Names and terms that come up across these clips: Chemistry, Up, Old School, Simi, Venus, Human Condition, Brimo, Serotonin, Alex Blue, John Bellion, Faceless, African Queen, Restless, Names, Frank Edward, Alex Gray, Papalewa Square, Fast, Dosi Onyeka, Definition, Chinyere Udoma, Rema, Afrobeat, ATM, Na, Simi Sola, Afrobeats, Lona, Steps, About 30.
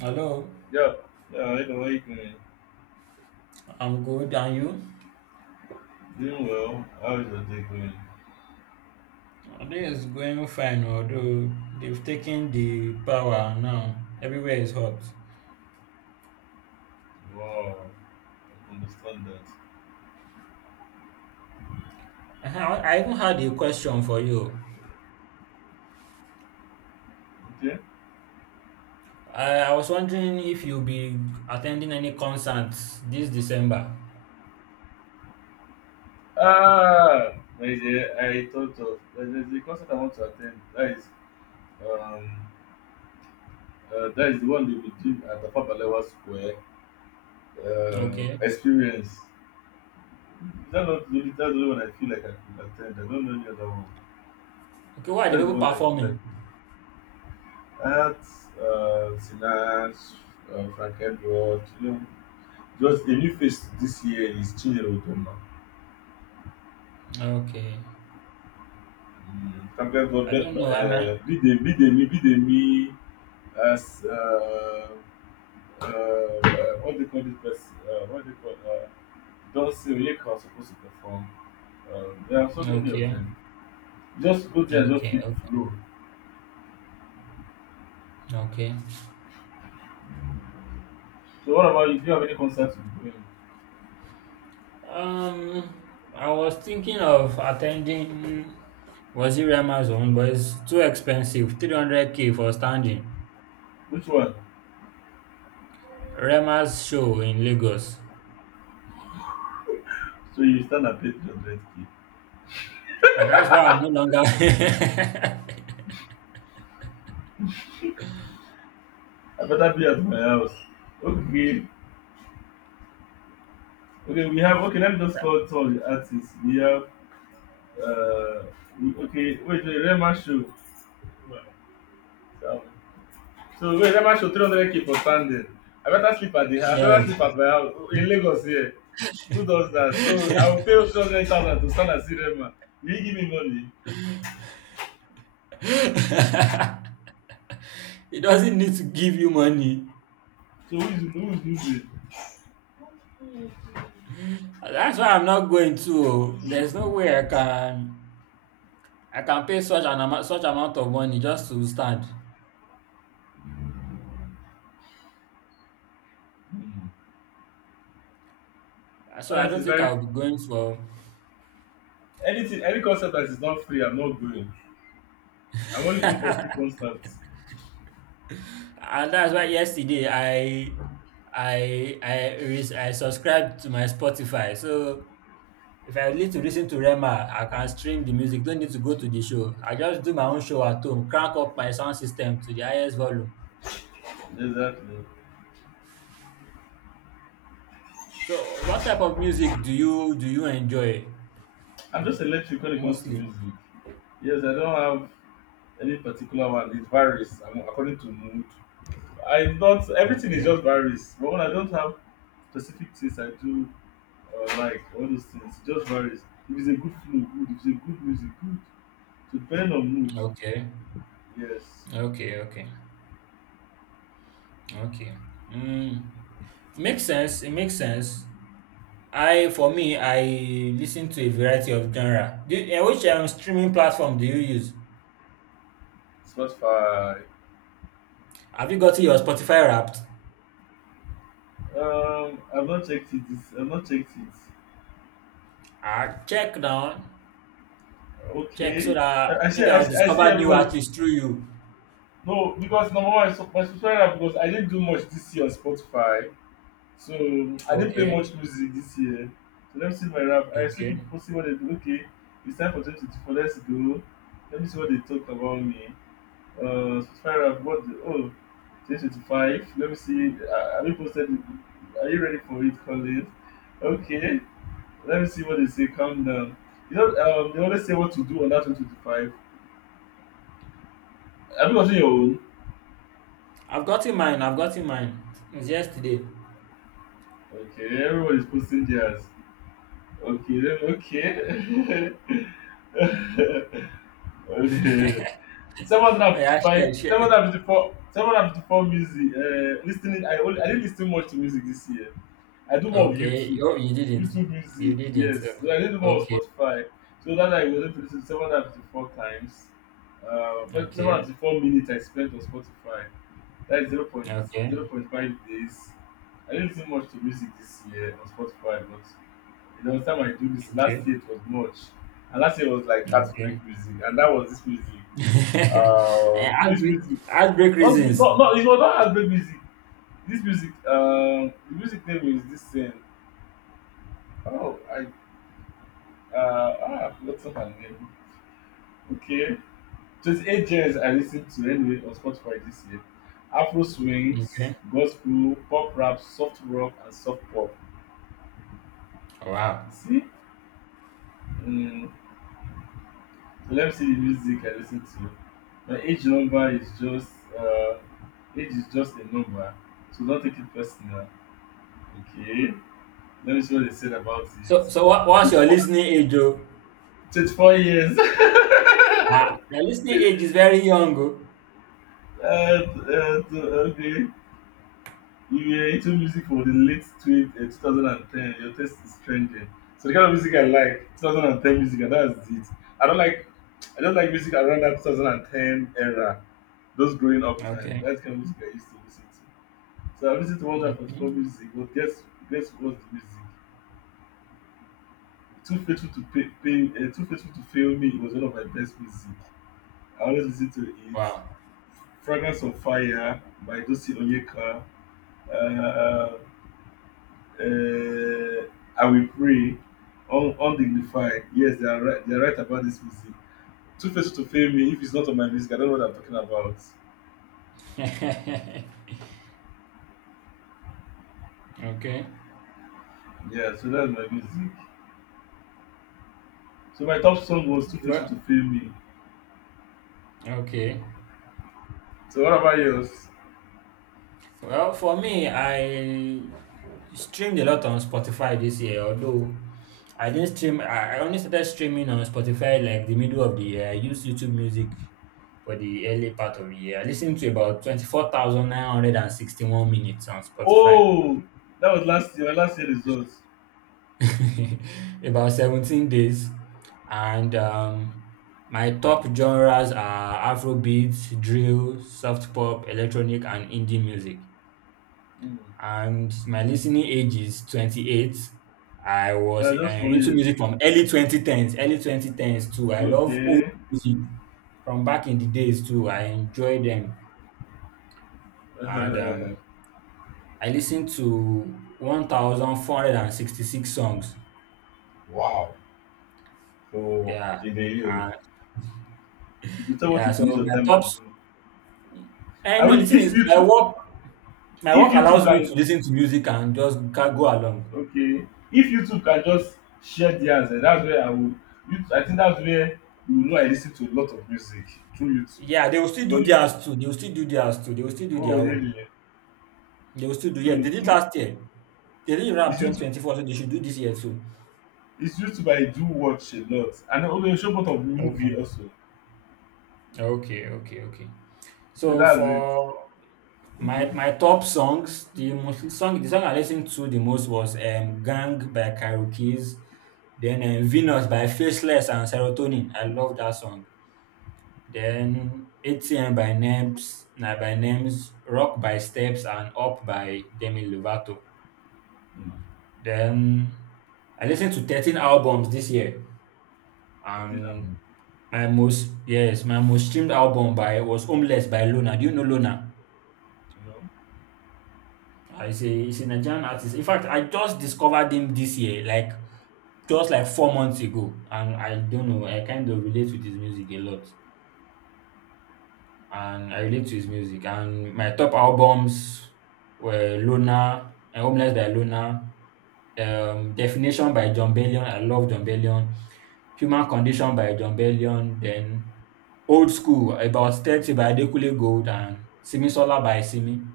Hello, Yeah, yeah, I like me. I'm good. And you? Doing well. How is your day going? This is going fine, although they've taken the power now. Everywhere is hot. Wow, I understand that. I even had a question for you. Okay. I was wondering if you'll be attending any concerts this December. Ah, my dear, I thought of there's a concert I want to attend. Um, that is the one they will do at the Papalewa Square. Okay. Experience. Is that not the that's the only one I feel like I could attend? I don't know any other one. Okay, what are the That's the people one I feel performing? like. At Sinas, Frank Edward, just the new face this year is Chinyere Udoma. Okay. Mm, Champion God, I don't know. Am I Bidemi, as what do you call this person? What do you call Dunsin Onyeka was supposed to perform. There are so mean, many of okay. them. Just go there and just Okay. feel the Okay. flow. Okay. So what about you? Do you have any concerts you're going? Um, I was thinking of attending was it Rema's own, but it's too expensive. 300K for standing. Which one? Rema's show in Lagos. So you stand and pay 300k. And that's why I'm no longer. I better be at my house. Okay, okay, we have okay. Let me just call all the artists. Uh, okay, wait, wait, Rema show. Wow. So wait, Rema show 300k for standing. I better sleep at the house. I better Yes. sleep at my house in Lagos here. Who does that? So I will pay 200,000 to stand and see Rema. Will you give me money? It doesn't need to give you money. So who is losing? That's why I'm not going to. Oh. There's no way I can pay such an amount of money just to stand. So I Honestly, don't it's think very I'll free. be going for. Anything, any concert that is not free, I'm not going. I'm only in for free concerts. And that's why yesterday I subscribed to my Spotify. So if I need to listen to Rema, I can stream the music. Don't need to go to the show. I just do my own show at home. Crank up my sound system to the highest volume. Exactly. So what type of music do you enjoy I'm just electric when it comes to mostly? music. Yes, I don't have any particular one. According to mood. I don't. Everything is Okay, just varies. But when I don't have specific things I do or like all those things, it just varies. If it's a good flow, good. If it's a good music, good. To depend on mood. okay, Yes. okay, okay, okay. Mm. Makes sense. It makes sense. I for me, I listen to a variety of genre. Do you, which streaming platform do you use? Spotify. Have you gotten your Spotify Wrapped? I've not checked it. This I've not checked it. Check down, check so Okay. that maybe I'll I see discover new everybody. artists through you. No, because number one, my subscriber because I didn't do much this year on Spotify. So I didn't play Okay, much music this year. So let me see my rap. I see okay. people see what they do. Okay, it's time for 2024. Let's go. Let me see what they talk about me. Spotify rap. 2025. Let me see. Have you posted it? Are you ready for it, Colin? Okay. Let me see what they say. Calm down. They always say what to do on that 2025. Have you gotten your own? I've gotten mine. I've gotten mine. It's yesterday. Okay, everyone is posting theirs. Okay, then okay. Okay. seven hundred and Oh, fifty yeah, five share, seven share. hundred and fifty four seven hundred and fifty four music. Listening, I didn't listen much to music this year. I do more of Okay. YouTube, Oh, you didn't. YouTube You music. didn't. Yes, so I did more of Okay. Spotify, so that I was able to lis to 754 times. Seven hundred and Okay. fifty four minutes I spent on Spotify. That is zero Okay. point 5 days. I didn't listen much to music this year on Spotify, but the last time I do this last Okay. year, it was much. And last year was like heartbreak Okay. music, and that was this music. This Heartbreak, music, heartbreak reasons. Not it was not as Afrobeat music. This music, the music name is this thing. oh I I forgot her name. Okay, 28 genres I lis to anyway on Spotify this year. Afro swings, Okay. gospel, pop, rap, soft rock, and soft pop. You Wow. see, um so let me see the music I listen to. My age number is just, uh age is just a number, so don't take it personal. Okay. Let me see what they said about it. So what's your 24, listening age, oh? twenty-four years. Ah, your listening age is very young, oh. Okay. You were into music for the late 2010. Your taste is trending. So the kind of music I like, 2010 music, and that's it. I don't like, I don't like music around that 2010 era. Those growing up time. Okay. That's the kind of music I used to listen to. So I listened to 144 Okay. music, but guess what's the music? Too faithful to fail me was one of my best music. I always listen to it. Wow. Fragrance of Fire by Dosi Onyeka. Uh, uh, uh, I Will Pray. Undignified. Yes, they are right. They are right about this music. Too Faced to fail me, if it's not on my music, I don't know what I'm talking about. Okay. Yeah, so that's my music. So my top song was Too Faced Well, to fail me. okay. So what about yours? Well, for me, I streamed a lot on Spotify this year, although I didn't stream, I only started streaming on Spotify like the middle of the year. I used YouTube Music for the early part of the year. I listened to about 24,961 minutes on Spotify. Oh, that was last year. My last year results. About 17 days. And my top genres are Afrobeats, drill, soft pop, electronic, and indie music. Mm. And my listening age is 28. I was Yeah, just four into years. music from early 2010s, early 2010s too. I love old Okay. music from back in the days too. I enjoy them. And I listened to 1,466 songs. Wow. So Yeah. in a year. And You decide what you yeah, so could use your my time top and do. I I know mean, the thing is my work my if work you two allows me to can, listen to music and just go along. okay, if you two can just share theirs, that's where I would, you I think that's where, you know, I lis ten to a lot of music through YouTube Yeah, they will still do because you theirs too. They will still do theirs too. They will still do oh their really, own. They will still do, so yeah. They it's did through, last year. They did rap it's YouTube 2024, so they should do this year too. it's YouTube I do watch a lot, and then okay show both of Okay. movie also. Okay, okay, okay. So So that's it. for my Mhm. my top songs, the song I listened to the most was Gang by Karo Kids, then Venus by Faceless and Serotonin. I love that song. Then ATM by Nebs, Na by Names, Rock by Steps, and Up by Demi Lovato. Mm. Then I listened to 13 albums this year, I think and I'm my most, yes, my most streamed album by was Homeless by Lona. Do you know Lona? you know. I say a he's a Nigerian artist. In fact, I just discovered him this year, just like 4 months ago, and I don't know. I kind of relate with his music a lot. And I relate to his music. And my top albums were Loner, Homeless by Loner, Definition by John Bellion. I love John Bellion. Human Condition by John Bellion. Then Old School, About 30 by Adekunle Gold and Simi Sola by Simi.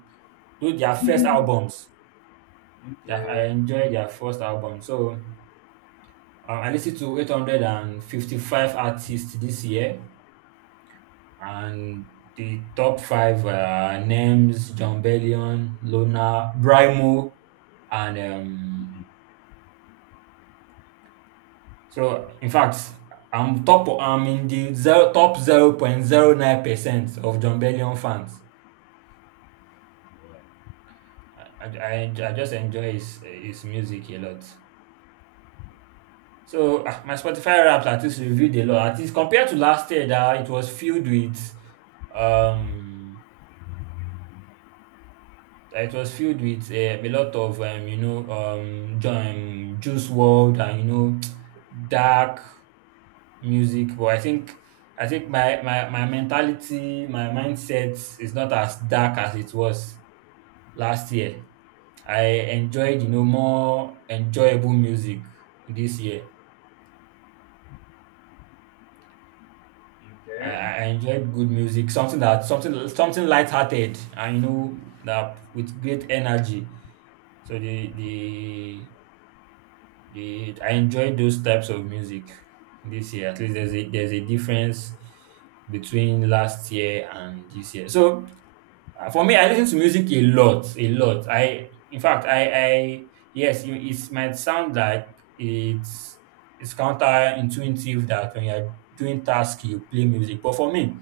Those their first albums. Okay, I enjoy their first album. So I listened to 855 artists this year. And the top five were names John Bellion, Lona, Brimo, and so in fact, I'm top. I'm in the top 0.09% of John Bellion fans. I just enjoy his music a lot. So my Spotify Wrapped artist reviewed a lot. At least compared to last year, that it was filled um with a lot of Juice World and dark music. But I think my mentality, my mindset is not as dark as it was last year. I enjoyed more enjoyable music this year. I, okay. I I enjoyed good music, something that something lighthearted and that with great energy. So I enjoy those types of music this year. At least there's a difference between last year and this year. So for me, I listen to music a lot, a lot. I In fact, I yes, it might sound like it's it's counterintuitive that when you're doing tasks you play music, but for me,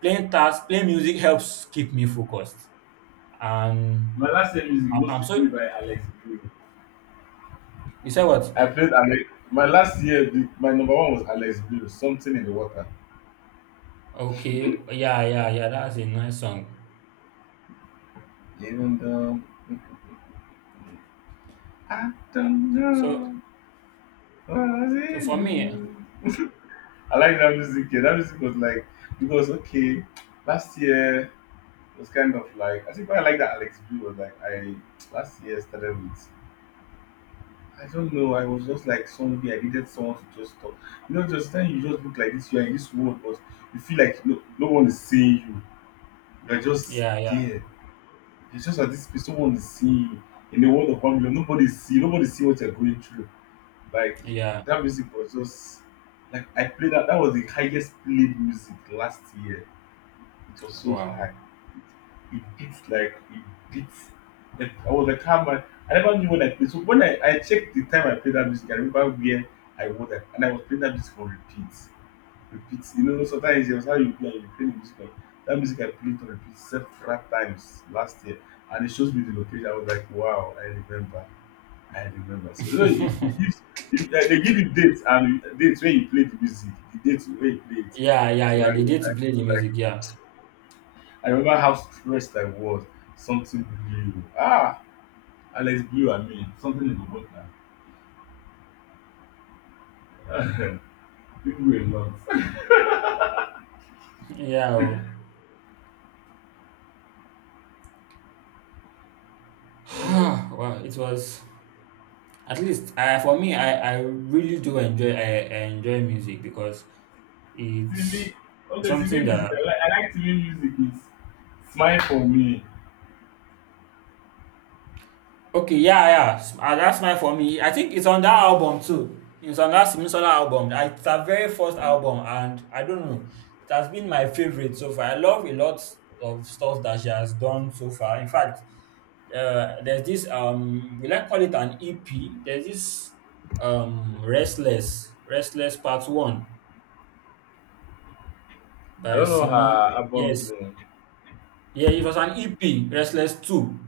playing music helps keep me focused. And My last year music I'm mostly played so, by Alex Gray. you said I what? played Alex. My last year, my number one was Alex Blue, Something in the Water. Okay, yeah, yeah, yeah. That's a nice song. Even though I don't So know what it so for me, is. I like that music. Yeah, that music was like, because, okay, last year was kind of like, I think why I like that Alex Blue was like, I last year started with, I don't know, I was just like somebody, I needed someone to just talk. You know, just then you just look like this, you're in this world, but you feel like no, no one is seeing you. You're just yeah, yeah, there. It's just that these people want to see you in the world of Babylon. Nobody see what you're going through. Like yeah. that music was just like I played that. That was the highest played music last year. It was so Wow. high. It beat. Like I was like, how am I? I never knew when I played. So when I checked the time I played that music, I remember where I was at, and I was playing that music on repeat. You know, sometimes it's how you play and you play the That music I played on repeat several times last year, and it shows me the location. I was like, wow, I remember. So you know, if they give you dates and dates when you play the music, the dates when you play it. Yeah, yeah, yeah. The day I to play the was like, music, yeah. I remember how stressed I was. Something blue. Ah, Alex Blue. I mean, something in the water. People were nuts. Yeah. Oh. Well, it was at least I for me, I really do enjoy I enjoy music because TV, it's okay, TV something music, that I like TV music. It's smile for me. okay, yeah, yeah. That's mine for me. I think it's on that album too. It's on that Simi Sola album. It's her very first album, and I don't know. It has been my favorite so far. I love a lot of stuff that she has done so far. In fact, there's this we like call it an EP. There's this Restless, Restless Part One I by don't know Simi. her albums Yes, name. yeah, it was an EP, Restless Two.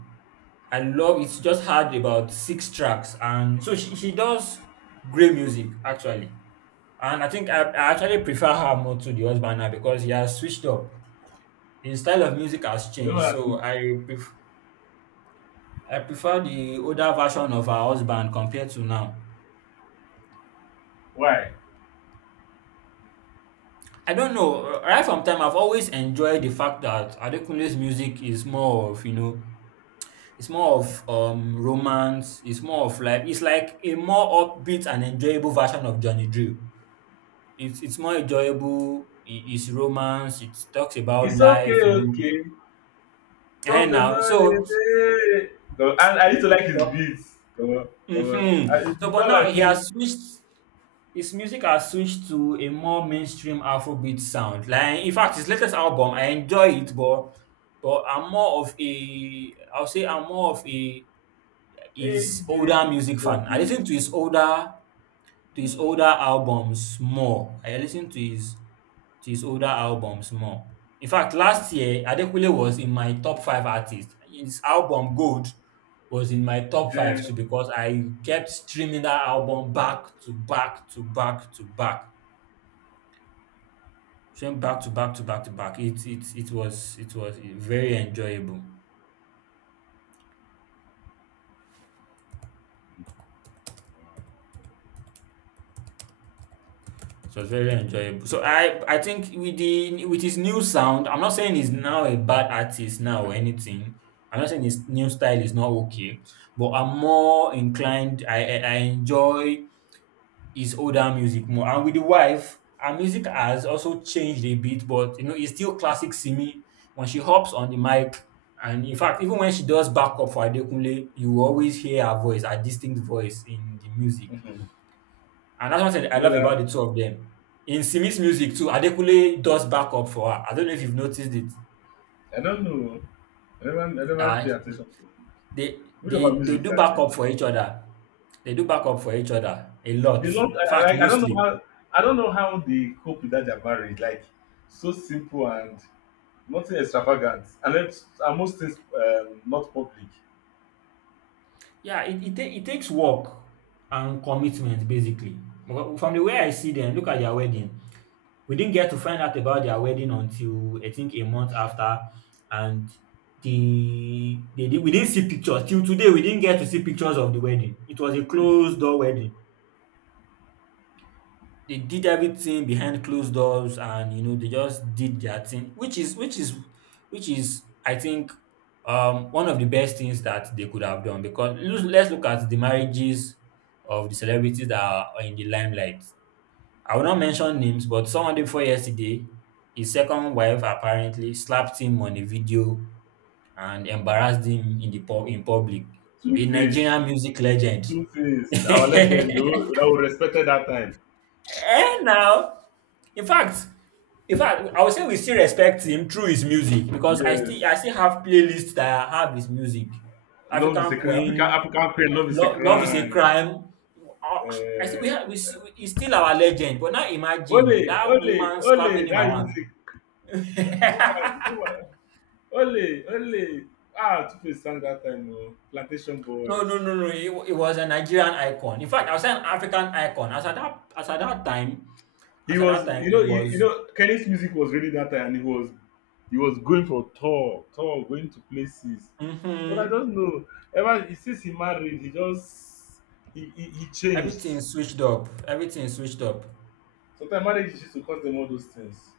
I love it's just had about six tracks and so she does great music actually. And I think I actually prefer her more to the husband now because he has switched up. His style of music has Don't changed. ask me So I prefer the older version of her husband compared to now. why. I don't know. Right from time, I've always enjoyed the fact that Adekunle's music is more of, it's more of romance. It's more of like it's like a more upbeat and enjoyable version of Johnny Drew. It's more enjoyable. It's romance. It talks about It's okay, life. okay. And Problem no now, dey so dey. No, and I used to like his beats. Come on, come on. hmm I, it's so, but not now like he play. has switched. His music has switched to a more mainstream Afrobeat sound. Like in fact, his latest album, I enjoy it, but I'm more of a, I'll say, I'm more of a Hey, his baby, older music fan. help I me. listen to his older Mm. Albums more. I listen to his older albums more. In fact, last year, Adekunle was in my top five artists. His album Gold was in my top five Yeah. too because I kept streaming that album back to back to back to back. Stream back to back to back to back. It was very enjoyable. It was very enjoyable. So I think with the with his new sound, I'm not saying he's now a bad artist now or anything. I'm not saying his new style is not okay, but I'm more inclined. I enjoy his older music more. And with the wife, her music has also changed a bit, but it's still classic Simi. When she hops on the mic, and in fact, even when she does backup for Adekunle, you always hear her voice, her distinct voice in the music. Mm-hmm. And that's one thing I You know love about that? the two of them. In Simi's Mm. music too, Adekule does backup for her. I don't know if you've noticed it. I don't know. I never Uh, pay attention to. they, Which of her they they music is do that? backup for each other. They do backup for each other a lot. They love. In fact, Like I don't know mostly. how I don't know how they cope with that their marriage. Like so simple and nothing extravagant, and then and most things not public. Yeah, it takes work and commitment basically. Well, from the way I see them, look at their wedding. We didn't get to find out about their wedding until I think a month after, and they did, we didn't see pictures till today. We didn't get to see pictures of the wedding. It was a closed door wedding. They did everything behind closed doors, and they just did their thing, which is, which is I think one of the best things that they could have done, because let's look at the marriages of the celebrities that are in the limelight. I will not mention names, but someone day before yesterday, his second wife apparently slapped him on a video and embarrassed him in public. Two A face, Nigerian music legend. two face. Our And legend, the one that was respected that time. now, in fact, in fact, I would say we still respect him through his music because I still Yes, I still have playlists that have his music. love is a African crime. African Queen, African queen, love is a Love, love is a crime. crime. Ah, I think we Uh, have, he's still our legend. But now ole, imagine that ole, woman ole. slapping him That around. music. Woman, woman. Ole, ole. Ah, two face sang that time. Oh. Plantation No, no, boys. no, no. He was a Nigerian icon. In fact, I was an African icon. As at that, as at that time, He as at was, that time, you know, it you was. know, Kenny's music was really that time, and he was going for tour, tour, going to places. But hmm I don't know. Ever since he married, he just he changed. everything switched up. Everything switched up. Sometimes marriage is used to cause them all those things.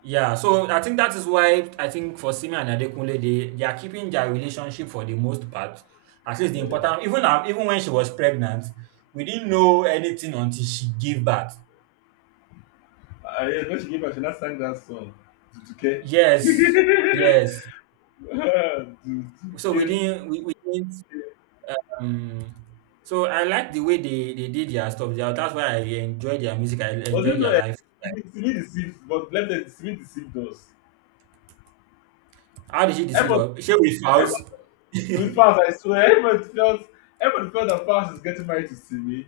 Yeah, so I think that is why I think for Simi and Adekunle, they are keeping their relationship for the most part. At least Yes. Even when she was pregnant, we didn't know anything until she gave birth. Yeah, when she gave her, she now sang that song. Duduke. Yes, yes. Ah, So we Duduke. didn't, we, we didn't. Um, so I like the way they did their stuff. That's why I enjoy their music. I But do you enjoy know, their life. Simi deceived, but let them Simi deceived us. How did she deceive Everybody, her? She with house. with Fast, I swear, everybody felt that Fast is getting married to Simi.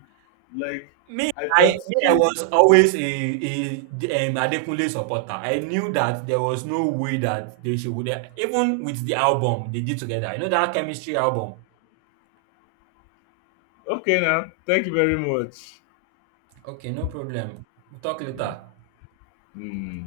Like Me, I I felt me, I too. was always a Adekunle supporter. I knew that there was no way that they should, even with the album they did together. You know that chemistry album. Okay now, thank you very much. Okay, no problem. We'll talk later. Hmm.